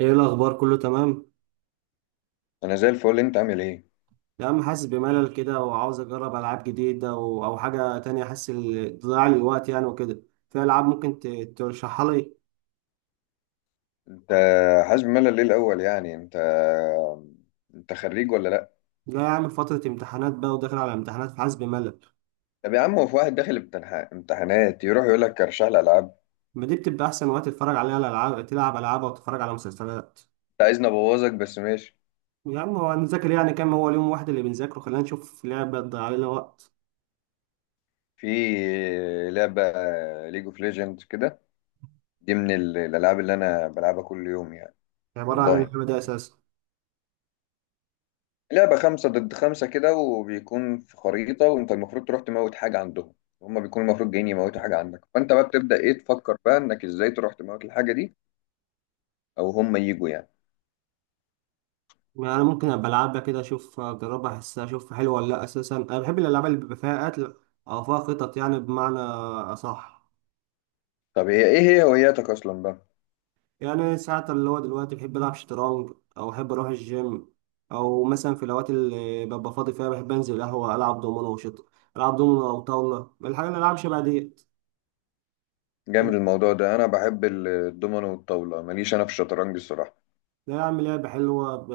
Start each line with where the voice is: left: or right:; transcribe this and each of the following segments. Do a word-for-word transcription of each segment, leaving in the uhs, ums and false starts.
right: ايه الاخبار؟ كله تمام؟
left: انا زي الفل. انت عامل ايه؟
right: يا عم، حاسس بملل كده وعاوز اجرب العاب جديده، و... او حاجه تانية، حاسس ال- ضياع لي الوقت يعني وكده. في العاب ممكن ت... ترشحها لي؟
left: انت حاسس بملل ليه الاول يعني انت انت خريج ولا لا؟
right: جاي اعمل فتره امتحانات بقى، وداخل على امتحانات، فحاسس بملل.
left: طب يا عم هو في واحد داخل امتنح- امتحانات يروح يقول لك ارشح لي العاب؟
right: ما دي بتبقى احسن وقت تتفرج عليها الالعاب، تلعب العاب او تتفرج على مسلسلات.
left: انت عايزني ابوظك؟ بس ماشي.
right: يا عم، هو هنذاكر يعني كام؟ هو اليوم واحد اللي بنذاكره؟ خلينا نشوف لعبه تضيع لنا وقت.
left: في لعبه ليج اوف ليجندز كده، دي من ال- الالعاب اللي انا بلعبها كل يوم يعني.
right: عباره عن
left: والله
right: اللعبه دي اساسا؟
left: لعبه خمسة ضد خمسة كده، وبيكون في خريطه، وانت المفروض تروح تموت حاجه عندهم. هما بيكونوا المفروض جايين يموتوا حاجه عندك، فانت بقى بتبدا ايه، تفكر بقى انك ازاي تروح تموت الحاجه دي، او هما يجوا يعني.
right: ما انا ممكن ابقى العبها كده، اشوف، اجربها، احسها، اشوف حلوه ولا لا. اساسا انا بحب الالعاب اللي بيبقى فيها قتل، او فيها خطط، يعني بمعنى اصح.
left: طب ايه ايه هي هواياتك اصلا بقى؟
right: يعني ساعات اللي هو دلوقتي بحب العب شطرنج، او احب اروح الجيم، او مثلا في الاوقات اللي ببقى فاضي فيها بحب انزل قهوه، العب دومينو وشط العب دومينو او طاوله، الحاجه اللي العب شبه ديت.
left: جامد الموضوع ده. انا بحب ال- الدومينو والطاوله، ماليش انا في الشطرنج الصراحه.
right: لا، اعمل لعبه حلوه ب...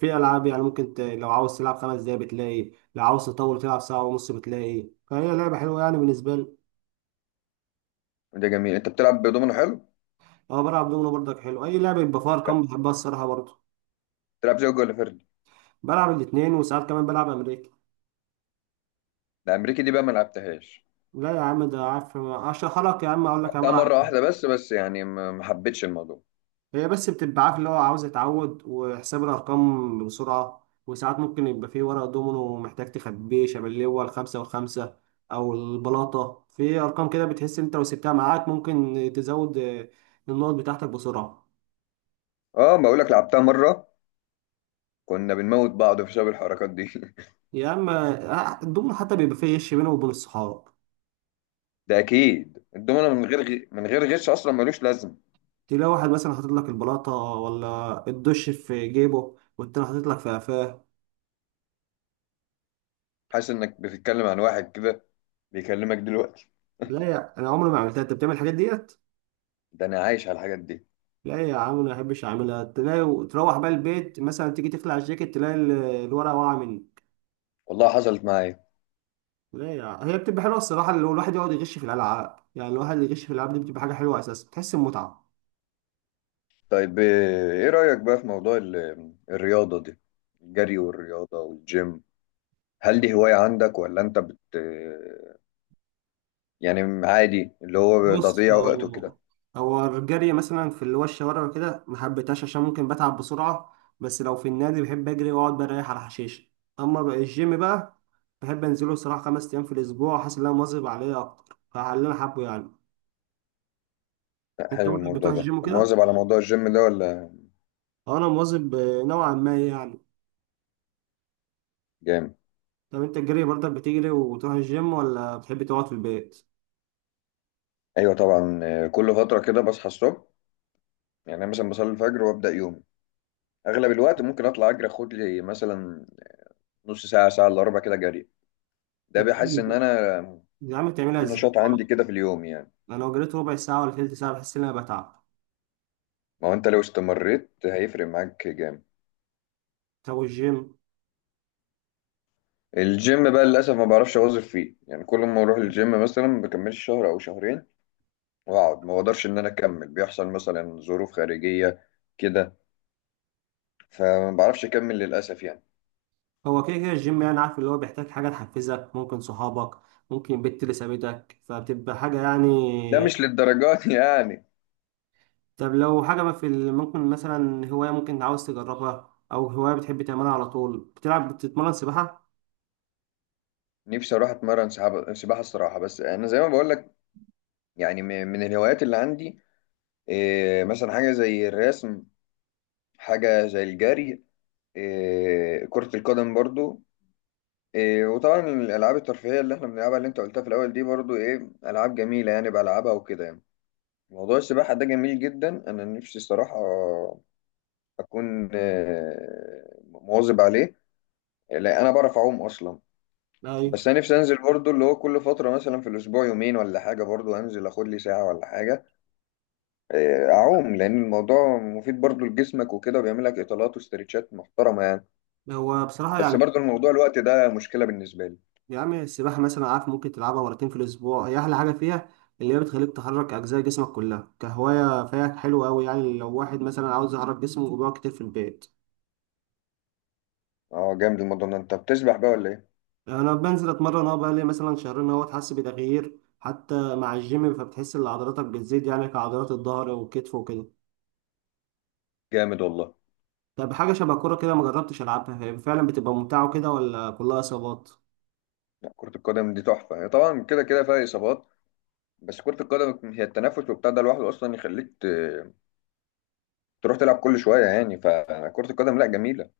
right: في العاب يعني ممكن ت... لو عاوز تلعب خمس دقايق بتلاقي، لو عاوز تطول تلعب ساعه ونص بتلاقي، فهي لعبه حلوه يعني بالنسبه لي.
left: ده جميل، انت بتلعب دومينو؟ حلو.
right: اه، بلعب دومينو برضك. حلو، اي لعبه يبقى فيها
left: لا،
right: ارقام بحبها الصراحه برضه.
left: بتلعب زوجي ولا فردي؟
right: بلعب الاثنين، وساعات كمان بلعب امريكي.
left: الامريكي دي بقى ما لعبتهاش.
right: لا يا عم، ده عارف اشرح لك، يا عم اقول لك انا
left: لعبتها مره
right: بلعب
left: واحده
right: ايه.
left: بس بس يعني ما ما حبيتش الموضوع.
right: هي بس بتبقى عارف اللي هو عاوز يتعود وحساب الارقام بسرعه. وساعات ممكن يبقى فيه ورق دومينو محتاج تخبيه، شبه اللي هو الخمسه والخمسه، او البلاطه في ارقام كده، بتحس انت لو سبتها معاك ممكن تزود آه، النقط بتاعتك بسرعه.
left: اه بقول لك، لعبتها مره. كنا بنموت بعض بسبب الحركات دي
right: يا اما. آه، الدومينو حتى بيبقى فيه غش بينه وبين الصحاب.
left: ده اكيد الدومينو من غير غي... من غير غش اصلا ملوش لازم.
right: تلاقي واحد مثلا حاطط لك البلاطة ولا الدش في جيبه، والتاني حاطط لك في قفاه.
left: حاسس انك بتتكلم عن واحد كده بيكلمك دلوقتي؟
right: لا يا، أنا عمري ما عملتها. أنت بتعمل الحاجات ديت؟
left: ده انا عايش على الحاجات دي.
right: لا يا عم، أنا ما أحبش أعملها. تلاقي تروح بقى البيت مثلا، تيجي تخلع الجاكيت، تلاقي ال- الورقة واقعة مني.
left: والله حصلت معايا.
right: لا يا عم. هي بتبقى حلوة الصراحة لو الواحد يقعد يغش في الألعاب. يعني الواحد اللي يغش في الألعاب دي بتبقى حاجة حلوة أساسا، بتحس بمتعة.
left: طيب، آه، ايه رأيك بقى في موضوع ال- الرياضة دي، الجري والرياضة والجيم؟ هل دي هواية عندك ولا انت بت آه، يعني عادي اللي هو
right: بص،
left: تضييع وقت
right: هو
left: وكده؟
right: هو الجري مثلا في اللي هو الشوارع وكده ما حبيتهاش عشان ممكن بتعب بسرعة. بس لو في النادي بحب أجري وأقعد بريح على حشيش. أما بقى الجيم بقى، بحب أنزله الصراحة خمس أيام في الأسبوع، حاسس إن أنا مواظب عليه أكتر فعلى اللي أنا حابه يعني.
left: لا
right: أنت
left: حلو
right: برضك
left: الموضوع
right: بتروح
left: ده.
right: الجيم وكده؟
left: مواظب على موضوع الجيم ده ولا؟
right: أه، أنا مواظب آه، نوعا ما يعني.
left: جامد.
right: طب أنت الجري برضك بتجري وتروح الجيم ولا بتحب تقعد في البيت؟
left: ايوه طبعا، آه، كل فترة كده بصحى الصبح. يعني انا مثلا بصلي الفجر وابدأ يومي، اغلب الوقت ممكن اطلع اجري، اخد لي مثلا نص ساعة، ساعة الا ربع كده جري. ده
right: طب
left: بيحس ان
right: بتعمل-
left: انا
right: يا عم بتعملها
left: في
right: إزاي؟
left: نشاط عندي كده في اليوم يعني.
right: أنا لو جريت ربع ساعة ولا تلت ساعة بحس إن أنا بتعب.
left: ما هو انت لو استمريت هيفرق معاك جامد.
right: طب والجيم؟
left: الجيم بقى للاسف ما بعرفش اواظب فيه يعني، كل ما اروح الجيم مثلا ما بكملش شهر او شهرين واقعد، ما بقدرش ان انا اكمل، بيحصل مثلا ظروف خارجيه كده، فما بعرفش اكمل للاسف يعني.
right: هو كده كده الجيم يعني، عارف اللي هو بيحتاج حاجة تحفزك، ممكن صحابك، ممكن البت اللي سابتك، فبتبقى حاجة يعني.
left: ده مش للدرجات يعني.
right: طب لو حاجة ما في ال- ممكن مثلا هواية ممكن عاوز تجربها، أو هواية بتحب تعملها على طول، بتلعب، بتتمرن سباحة؟
left: نفسي اروح اتمرن سحابة- سباحه الصراحه، بس انا زي ما بقول لك، يعني م- من الهوايات اللي عندي، إيه، مثلا حاجه زي الرسم، حاجه زي الجري، إيه، كره القدم برضو، إيه وطبعا الالعاب الترفيهيه اللي احنا بنلعبها اللي انت قلتها في الاول دي برضو ايه العاب جميله يعني بلعبها وكده يعني. موضوع السباحه ده جميل جدا، انا نفسي الصراحه اكون آه، مواظب عليه. لا انا بعرف اعوم اصلا.
right: أيوة.
left: بس انا نفسي انزل برضو اللي هو كل فتره مثلا في الاسبوع يومين ولا حاجه، برضو انزل اخد لي ساعه ولا حاجه، آه، اعوم لان الموضوع مفيد برضو لجسمك وكده، وبيعمل لك اطالات واسترتشات محترمه يعني.
right: هو بصراحة
left: بس
right: يعني،
left: برضو الموضوع الوقت ده مشكله بالنسبه لي.
right: يا عم السباحة مثلا عارف ممكن تلعبها مرتين في الأسبوع، هي أحلى حاجة فيها، اللي هي بتخليك تحرك أجزاء جسمك كلها، كهواية فيها حلوة أوي يعني، لو واحد مثلا عاوز يحرك جسمه وبيقعد كتير في البيت.
left: اه جامد الموضوع ده، انت بتسبح بقى ولا ايه؟
right: انا بنزل اتمرن اهو، بقالي مثلا شهرين اهو، حاسس بتغيير حتى مع الجيم، فبتحس ان عضلاتك بتزيد يعني كعضلات الظهر والكتف وكده.
left: جامد والله.
right: طب حاجه شبه الكوره كده، ما جربتش العبها. هي فعلا بتبقى ممتعه كده ولا كلها اصابات؟
left: لا كرة القدم دي تحفة، هي طبعا كده كده فيها إصابات، بس كرة القدم هي التنفس وبتاع، ده لوحده أصلا يخليك ت- تروح تلعب كل شوية يعني، فكرة القدم لا جميلة.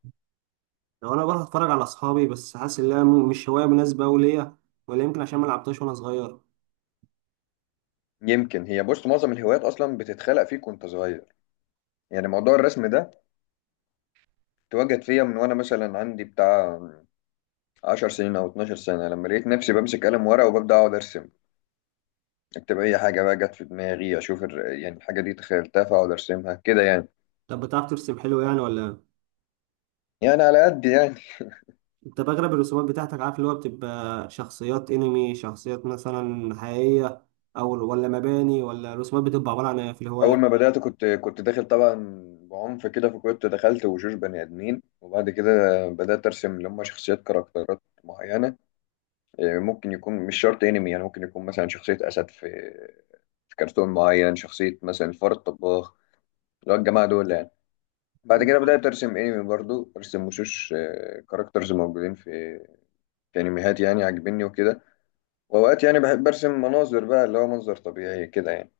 right: لو انا بروح اتفرج على اصحابي، بس حاسس ان هي م- مش هوايه مناسبه أوي ليا، ولا يمكن عشان ما لعبتهاش وانا صغير.
left: يمكن هي بص معظم الهوايات أصلا بتتخلق فيك وأنت صغير، يعني موضوع الرسم ده اتوجد فيا من وأنا مثلا عندي بتاع 10 سنين أو 12 سنة لما لقيت نفسي بمسك قلم ورقة وببدأ أقعد أرسم، أكتب أي حاجة بقى جت في دماغي، أشوف الر- يعني الحاجة دي تخيلتها فأقعد أرسمها كده يعني،
right: طب بتعرف ترسم حلو يعني ولا إيه؟
left: يعني على قد يعني.
right: انت بغلب الرسومات بتاعتك عارف اللي هو بتبقى شخصيات انمي، شخصيات مثلا حقيقيه، او ولا مباني، ولا الرسومات بتبقى عباره عن إيه في
left: اول
right: الهوايات؟
left: ما بدات كنت كنت داخل طبعا بعنف كده، فكنت دخلت وشوش بني ادمين، وبعد كده بدات ارسم اللي هم شخصيات، كاركترات معينه، إيه، ممكن يكون مش شرط انمي يعني، ممكن يكون مثلا شخصيه اسد في في كرتون معين، شخصيه مثلا الفار الطباخ اللي هو الجماعه دول يعني. بعد كده بدات ارسم انمي برضو، ارسم وشوش كاركترز موجودين في في انميات يعني عاجبني وكده. واوقات يعني بحب ارسم مناظر بقى اللي هو منظر طبيعي كده يعني.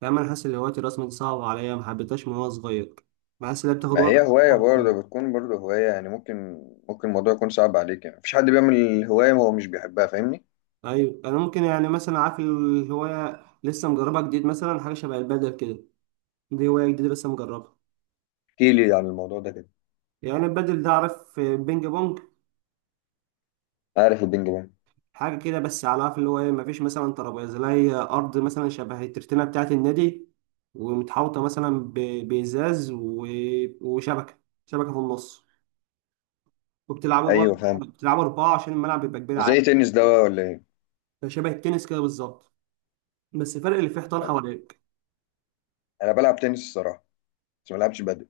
right: فاهم. انا حاسس ان هوايه الرسم دي صعبه عليا، ما حبيتهاش من وانا صغير. بحس انها بتاخد
left: ما
right: وقت.
left: هي هواية برضه بتكون برضه هواية يعني، ممكن ممكن الموضوع يكون صعب عليك يعني، مفيش حد بيعمل هواية هو مش بيحبها، فاهمني؟
right: ايوه، انا ممكن يعني مثلا عارف الهوايه لسه مجربها جديد، مثلا حاجه شبه البادل كده، دي هوايه جديده لسه مجربها.
left: احكي لي عن الموضوع ده كده.
right: يعني البادل ده، عارف بينج بونج؟
left: عارف البينج بونج.
right: حاجه كده، بس على عارف اللي هو ايه، مفيش مثلا ترابيزه، لا هي ارض مثلا شبه الترتينه بتاعه النادي، ومتحوطه مثلا ب- بازاز و- وشبكه شبكه في النص، وبتلعبوا بقى.
left: ايوه فاهم.
right: بتلعبوا اربعه عشان الملعب بيبقى كبير
left: زي
right: عليه.
left: تنس ده ولا ايه؟
right: فشبه التنس كده بالظبط، بس الفرق اللي فيه حيطان حواليك.
left: انا بلعب تنس الصراحة، بس ما بلعبش بدل.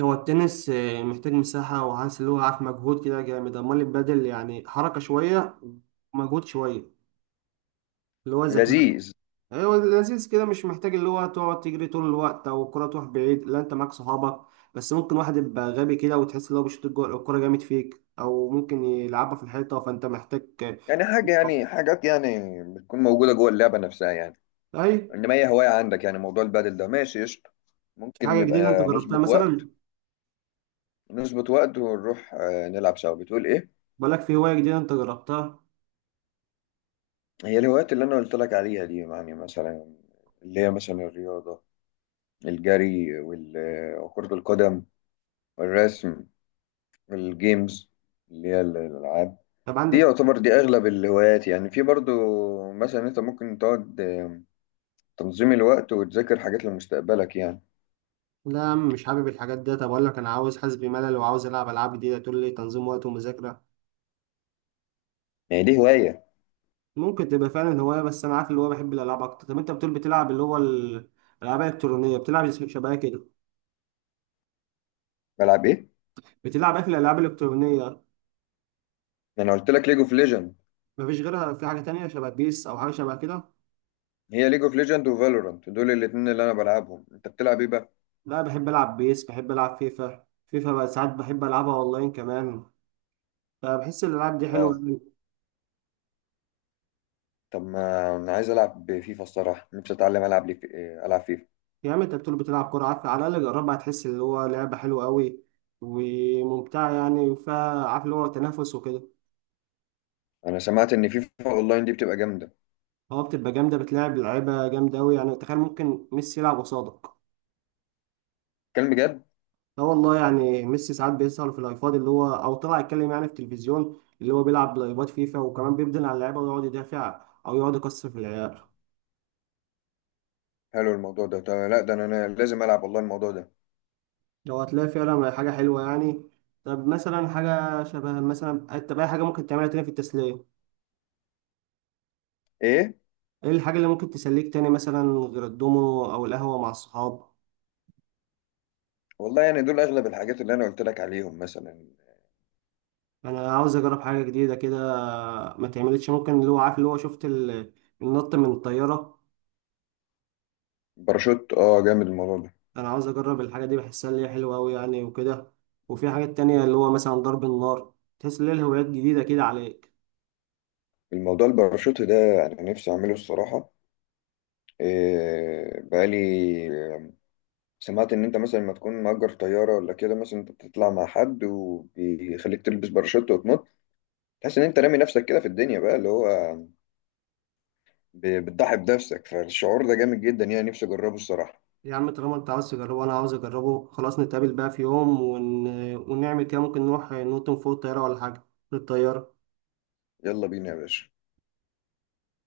right: هو التنس آه، محتاج مساحة، وعايز اللي هو عارف مجهود كده جامد. أمال البادل يعني حركة شوية، ومجهود شوية، اللي هو ذكاء.
left: لذيذ.
right: أيوة، لذيذ كده، مش محتاج اللي هو تقعد تجري طول الوقت أو الكرة تروح بعيد، لا أنت معاك صحابك. بس ممكن واحد يبقى غبي كده وتحس إن هو بيشوط الجو- الكرة جامد فيك، أو ممكن يلعبها في الحيطة، فأنت محتاج.
left: يعني حاجة، يعني
right: آه،
left: حاجات يعني بتكون موجودة جوه اللعبة نفسها يعني،
right: أي.
left: انما هي هواية عندك. يعني موضوع البدل ده ماشي قشطة، ممكن
right: حاجة جديدة أنت
left: نبقى
right: جربتها
left: نظبط وقت
right: مثلا؟
left: نظبط وقت ونروح آه، نلعب سوا. بتقول ايه؟
right: بقولك في هواية جديدة أنت جربتها؟
left: هي الهوايات اللي انا قلت لك عليها دي يعني مثلا، اللي هي مثلا الرياضه، الجري وال- وكره القدم، والرسم، والجيمز اللي هي ال- الالعاب
right: طب
left: دي،
right: عندك؟
left: يعتبر دي اغلب الهوايات يعني. في برضو مثلا انت ممكن تقعد، آم، تنظيم الوقت وتذاكر حاجات لمستقبلك يعني،
right: لا يا عم، مش حابب الحاجات دي. طب اقول لك انا عاوز، حاسس بملل وعاوز العب العاب جديده، تقول لي تنظيم وقت ومذاكره؟
left: يعني دي هوايه.
right: ممكن تبقى فعلا هوايه، بس انا عارف اللي هو بحب الالعاب اكتر. طب انت بتقول بتلعب اللي هو ال- الالعاب الالكترونيه، بتلعب شبه كده؟
left: بلعب ايه؟
right: بتلعب ايه في الالعاب الالكترونيه؟
left: انا قلت لك ليج اوف ليجند.
right: مفيش غيرها؟ في حاجه تانية شبه بيس او حاجه شبه كده؟
left: هي ليج اوف ليجند وفالورانت دول الاتنين اللي انا بلعبهم، انت بتلعب ايه بقى؟
right: لا، بحب العب بيس، بحب العب فيفا. فيفا بقى ساعات بحب العبها اونلاين كمان، فبحس الالعاب دي
left: اه.
right: حلوه.
left: طب ما انا عايز العب فيفا الصراحه، نفسي اتعلم العب لي، العب فيفا.
right: يا عم، انت بتقول بتلعب كوره، عارف، على الاقل جربها هتحس اللي هو لعبه حلوه قوي، وممتعه يعني، فيها عارف اللي هو تنافس وكده.
left: انا سمعت ان فيفا اونلاين دي بتبقى جامده.
right: هو بتبقى جامدة، بتلعب لعيبة جامدة أوي. يعني تخيل ممكن ميسي يلعب قصادك.
left: كلام بجد؟
right: لا والله، يعني ميسي ساعات بيسهر في اللايفات اللي هو، أو طلع يتكلم يعني في التلفزيون اللي هو بيلعب لايفات فيفا، وكمان بيبدل على اللعيبة ويقعد يدافع، أو يقعد يكسر في العيال.
left: حلو الموضوع ده. طب لا ده انا أنا لازم العب والله الموضوع ده.
right: لو هتلاقي فعلا حاجة حلوة يعني. طب مثلا حاجة شبه، مثلا طب أي حاجة ممكن تعملها تاني في التسلية،
left: ايه.
right: إيه الحاجة اللي ممكن تسليك تاني مثلا، غير الدومينو أو القهوة مع الصحاب؟
left: والله يعني دول اغلب الحاجات اللي انا قلت لك عليهم مثلا.
right: يعني أنا عاوز أجرب حاجة جديدة كده، ما تعملتش، ممكن اللي هو عارف، اللي هو شفت ال- النط من الطيارة؟
left: باراشوت، اه جامد الموضوع ده.
right: انا عاوز اجرب الحاجه دي، بحسها اللي هي حلوه قوي يعني وكده. وفي حاجات تانية اللي هو مثلا ضرب النار، تحس ان هي الهوايات جديده كده عليك.
left: الموضوع الباراشوت ده انا نفسي اعمله الصراحه، إيه بقالي سمعت ان انت مثلا ما تكون مأجر طياره ولا كده، مثلا انت بتطلع مع حد وبيخليك تلبس باراشوت وتنط، تحس ان انت رامي نفسك كده في الدنيا بقى، اللي هو ب- بتضحي بنفسك، فالشعور ده جامد جدا يعني، نفسي اجربه الصراحه.
right: يا عم، طالما انت عاوز تجربه وانا عاوز اجربه، خلاص نتقابل بقى في يوم ون... ونعمل كده، ممكن نروح نوطن فوق الطياره ولا حاجه، للطياره.
left: يلا بينا يا باشا.